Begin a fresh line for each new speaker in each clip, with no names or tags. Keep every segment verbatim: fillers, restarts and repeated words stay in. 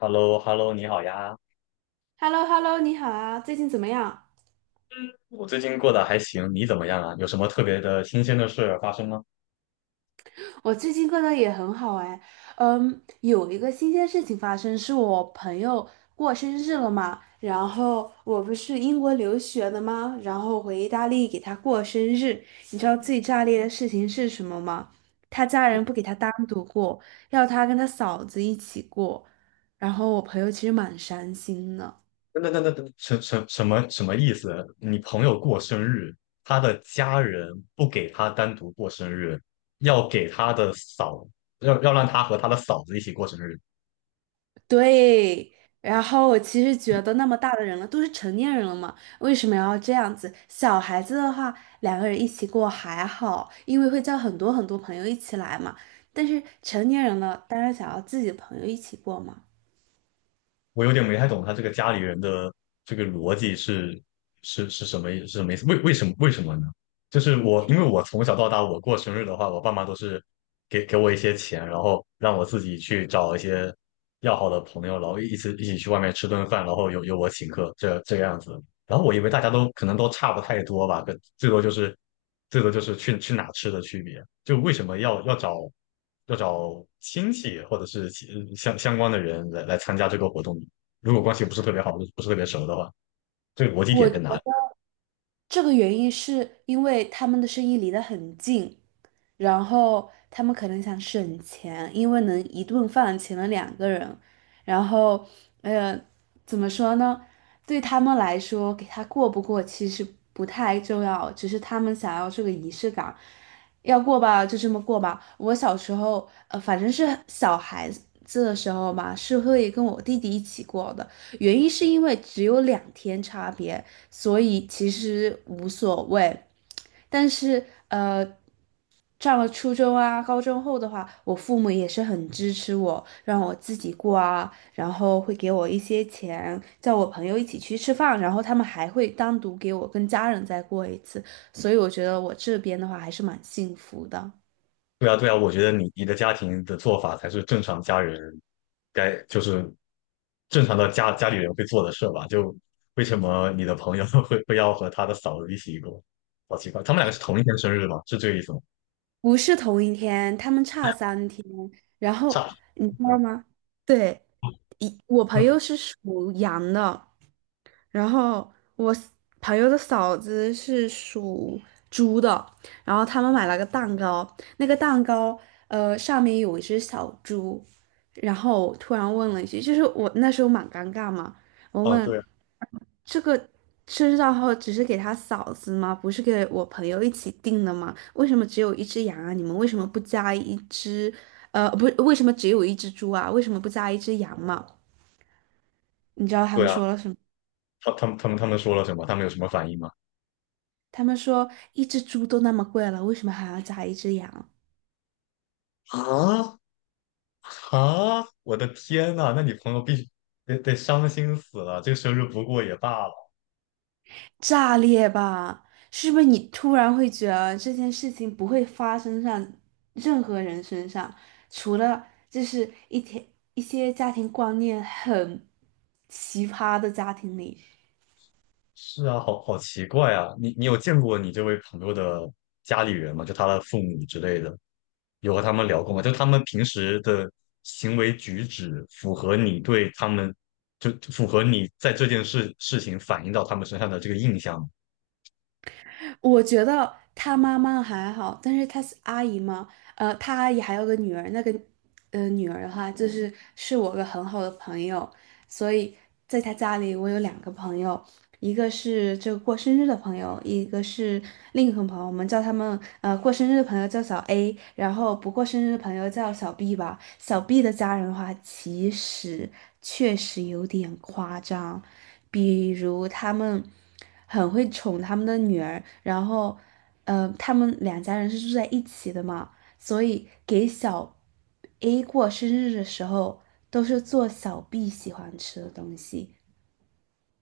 h e l l o h e l l o 你好呀，
h e l l o h e l l o 你好啊，最近怎么样？
我最近过得还行，你怎么样啊？有什么特别的新鲜的事发生吗？
我最近过得也很好哎，嗯，有一个新鲜事情发生，是我朋友过生日了嘛，然后我不是英国留学的吗？然后回意大利给他过生日，你知道最炸裂的事情是什么吗？他家人不给他单独过，要他跟他嫂子一起过，然后我朋友其实蛮伤心的。
等等等等等，什什什么什么意思？你朋友过生日，他的家人不给他单独过生日，要给他的嫂，要要让他和他的嫂子一起过生日。
对，然后我其实觉得那么大的人了，都是成年人了嘛，为什么要这样子？小孩子的话，两个人一起过还好，因为会叫很多很多朋友一起来嘛。但是成年人了，当然想要自己的朋友一起过嘛。
我有点没太懂他这个家里人的这个逻辑是是是什么意是什么意思？为为什么为什么呢？就是我因为我从小到大，我过生日的话，我爸妈都是给给我一些钱，然后让我自己去找一些要好的朋友，然后一起一起去外面吃顿饭，然后由由我请客，这这个样子。然后我以为大家都可能都差不太多吧，可最多就是最多就是去去哪吃的区别。就为什么要要找？要找亲戚或者是其相相关的人来来参加这个活动。如果关系不是特别好，不是不是特别熟的话，这个逻辑
我
点
觉
在哪里？
得这个原因是因为他们的生意离得很近，然后他们可能想省钱，因为能一顿饭请了两个人，然后，呃，怎么说呢？对他们来说，给他过不过其实不太重要，只是他们想要这个仪式感，要过吧就这么过吧。我小时候，呃，反正是小孩子的时候嘛，是会跟我弟弟一起过的，原因是因为只有两天差别。所以其实无所谓。但是呃，上了初中啊、高中后的话，我父母也是很支持我，让我自己过啊，然后会给我一些钱，叫我朋友一起去吃饭，然后他们还会单独给我跟家人再过一次，所以我觉得我这边的话还是蛮幸福的，
对啊，对啊，我觉得你你的家庭的做法才是正常家人该就是正常的家家里人会做的事吧？就为什么你的朋友 会会要和他的嫂子一起过？好奇怪，他们两个是同一天生日吗？是这个意思吗？
不是同一天，他们差三天，然后
差
你知道
嗯，
吗？对，一我朋友 是属羊的。然后我 s- 朋友的嫂子是属猪的，然后他们买了个蛋糕，那个蛋糕呃上面有一只小猪，然后我突然问了一句，就是我那时候蛮尴尬嘛，我
啊，
问
对啊
这个生日蛋糕只是给他嫂子吗？不是给我朋友一起订的吗？为什么只有一只羊啊？你们为什么不加一只？呃，不是，为什么只有一只猪啊？为什么不加一只羊嘛？你知道他
对
们
啊，
说了什么？
他他们他们他们说了什么？他们有什么反应吗？
他们说一只猪都那么贵了，为什么还要炸一只羊？
啊，啊！我的天呐，那你朋友必须得得伤心死了，这个生日不过也罢了。
炸裂吧！是不是你突然会觉得这件事情不会发生上任何人身上，除了就是一天一些家庭观念很奇葩的家庭里，
是啊，好好奇怪啊！你你有见过你这位朋友的家里人吗？就他的父母之类的，有和他们聊过吗？就他们平时的行为举止符合你对他们，就就符合你在这件事事情反映到他们身上的这个印象吗？
我觉得他妈妈还好，但是他是阿姨嘛，呃，他阿姨还有个女儿，那个呃女儿的话，就是是我个很好的朋友，所以在他家里，我有两个朋友，一个是这个过生日的朋友，一个是另一个朋友，我们叫他们呃过生日的朋友叫小 A，然后不过生日的朋友叫小 B 吧。小 B 的家人的话，其实确实有点夸张，比如他们很会宠他们的女儿，然后呃他们两家人是住在一起的嘛。所以给小 A 过生日的时候，都是做小 B 喜欢吃的东西。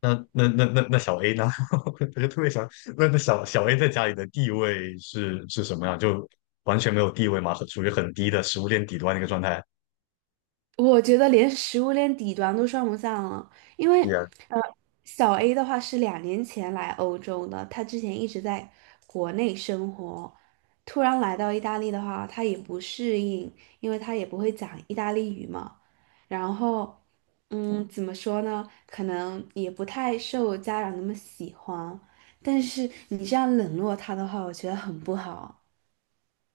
那那那那那小 A 呢？我就特别想，那那小小 A 在家里的地位是是什么样？就完全没有地位嘛，很属于很低的食物链底端的一个状态。
我觉得连食物链底端都算不上了，因
是
为
天，
呃，小 A 的话是两年前来欧洲的，他之前一直在国内生活，突然来到意大利的话，他也不适应，因为他也不会讲意大利语嘛。然后，嗯，怎么说呢？可能也不太受家长那么喜欢，但是你这样冷落他的话，我觉得很不好。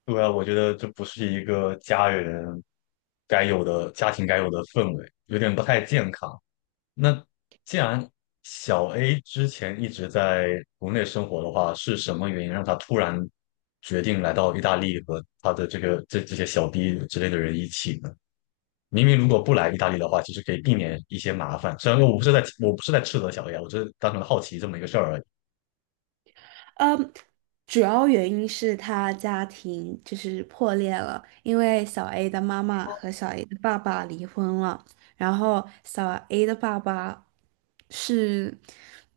对啊，我觉得这不是一个家人该有的家庭该有的氛围，有点不太健康。那既然小 A 之前一直在国内生活的话，是什么原因让他突然决定来到意大利和他的这个这这些小弟之类的人一起呢？明明如果不来意大利的话，其实可以避免一些麻烦。虽然说我不是在我不是在斥责小 A 啊，我只是单纯好奇这么一个事儿而已。
嗯，主要原因是他家庭就是破裂了，因为小 A 的妈妈和小 A 的爸爸离婚了，然后小 A 的爸爸是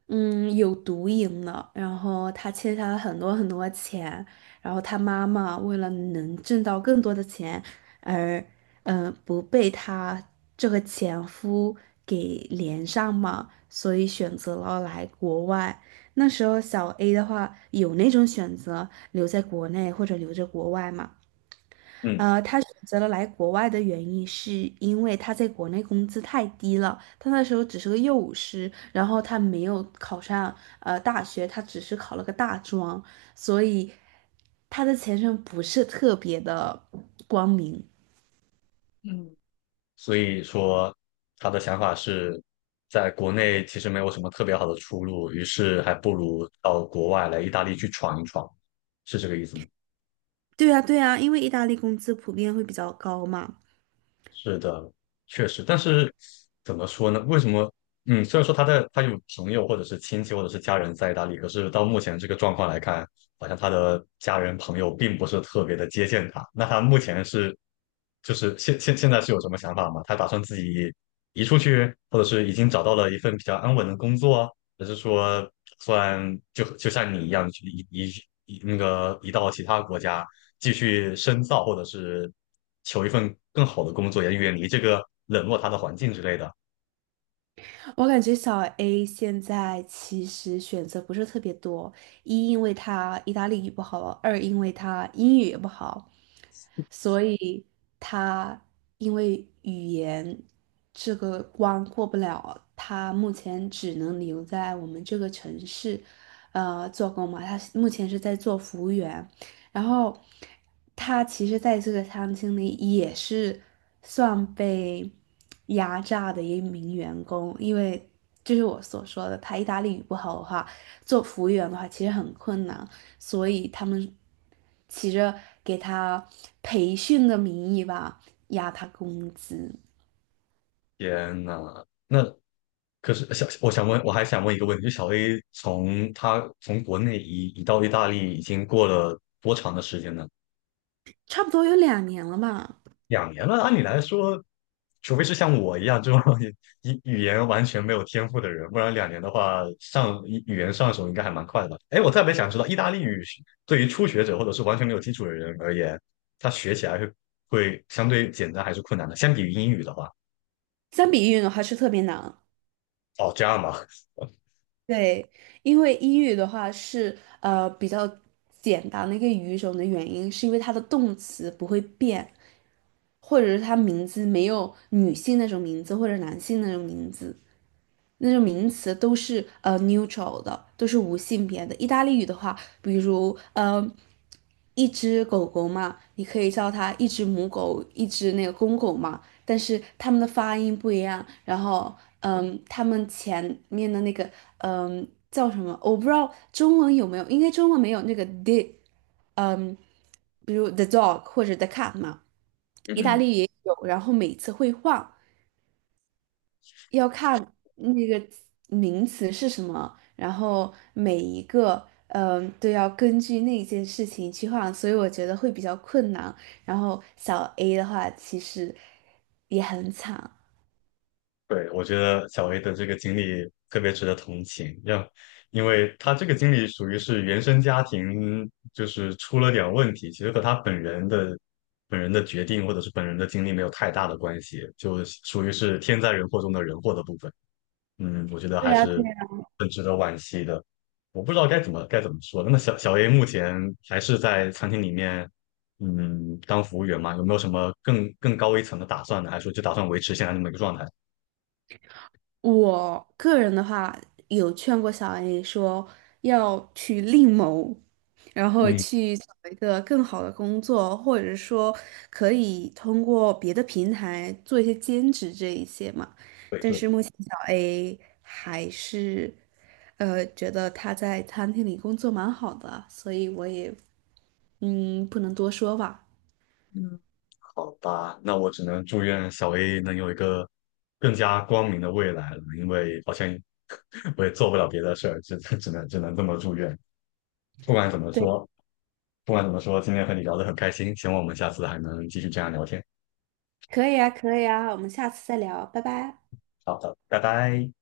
嗯有毒瘾的，然后他欠下了很多很多钱，然后他妈妈为了能挣到更多的钱而嗯、呃不被他这个前夫给连上嘛，所以选择了来国外。那时候小 A 的话有那种选择留在国内或者留在国外嘛？
嗯，
呃，他选择了来国外的原因是因为他在国内工资太低了，他那时候只是个幼舞师，然后他没有考上呃大学，他只是考了个大专，所以他的前程不是特别的光明。
所以说他的想法是，在国内其实没有什么特别好的出路，于是还不如到国外来意大利去闯一闯，是这个意思吗？
对呀，对呀，因为意大利工资普遍会比较高嘛。
是的，确实，但是怎么说呢？为什么？嗯，虽然说他在他有朋友或者是亲戚或者是家人在意大利，可是到目前这个状况来看，好像他的家人朋友并不是特别的接见他。那他目前是，就是现现现在是有什么想法吗？他打算自己移出去，或者是已经找到了一份比较安稳的工作啊还是说打算就就像你一样移移移那个移到其他国家，继续深造，或者是求一份更好的工作，也远离这个冷落他的环境之类的。
我感觉小 A 现在其实选择不是特别多，一因为他意大利语不好，二因为他英语也不好，所以他因为语言这个关过不了，他目前只能留在我们这个城市，呃，做工嘛。他目前是在做服务员，然后他其实在这个餐厅里也是算被压榨的一名员工，因为就是我所说的，他意大利语不好的话，做服务员的话其实很困难，所以他们起着给他培训的名义吧，压他工资，
天呐，那可是小，我想问，我还想问一个问题，就小 A 从他从国内移移到意大利已经过了多长的时间呢？
差不多有两年了嘛。
两年了，按理来说，除非是像我一样这种 语语言完全没有天赋的人，不然两年的话，上语语言上手应该还蛮快的吧？哎，我特别想知道，意大利语是对于初学者或者是完全没有基础的人而言，他学起来是会相对简单还是困难的？相比于英语的话，
相比于的话是特别难，
哦，这样吧，
对，因为英语的话是呃比较简单的一个语种的原因，是因为它的动词不会变，或者是它名字没有女性那种名字，或者男性那种名字，那种名词都是呃 neutral 的，都是无性别的。意大利语的话，比如呃一只狗狗嘛，你可以叫它一只母狗，一只那个公狗嘛，但是它们的发音不一样，然后嗯，它们前面的那个嗯叫什么，我不知道中文有没有，应该中文没有那个 d。嗯，比如 The Dog 或者 The Cat 嘛，意大利也有，然后每次会换，要看那个名词是什么，然后每一个嗯都要根据那件事情去换，所以我觉得会比较困难。然后小 A 的话，其实也很惨。
对，我觉得小 A 的这个经历特别值得同情，要，因为他这个经历属于是原生家庭，就是出了点问题，其实和他本人的本人的决定或者是本人的经历没有太大的关系，就属于是天灾人祸中的人祸的部分。嗯，我觉得
对
还
呀，对，
是很值得惋惜的。我不知道该怎么该怎么说。那么小小 A 目前还是在餐厅里面，嗯，当服务员吗？有没有什么更更高一层的打算呢？还是说就打算维持现在这么一个状态？
我个人的话，有劝过小 A 说要去另谋，然后
嗯。
去找一个更好的工作，或者说可以通过别的平台做一些兼职这一些嘛。
对
但
对，
是目前小 A 还是，呃，觉得他在餐厅里工作蛮好的，所以我也嗯不能多说吧。
嗯，好吧，那我只能祝愿小 A 能有一个更加光明的未来了，因为好像 我也做不了别的事儿，只只能只能这么祝愿。不管怎么
对，
说，不管怎么说，今天和你聊得很开心，希望我们下次还能继续这样聊天。
可以啊，可以啊，我们下次再聊，拜拜。
好的，拜拜。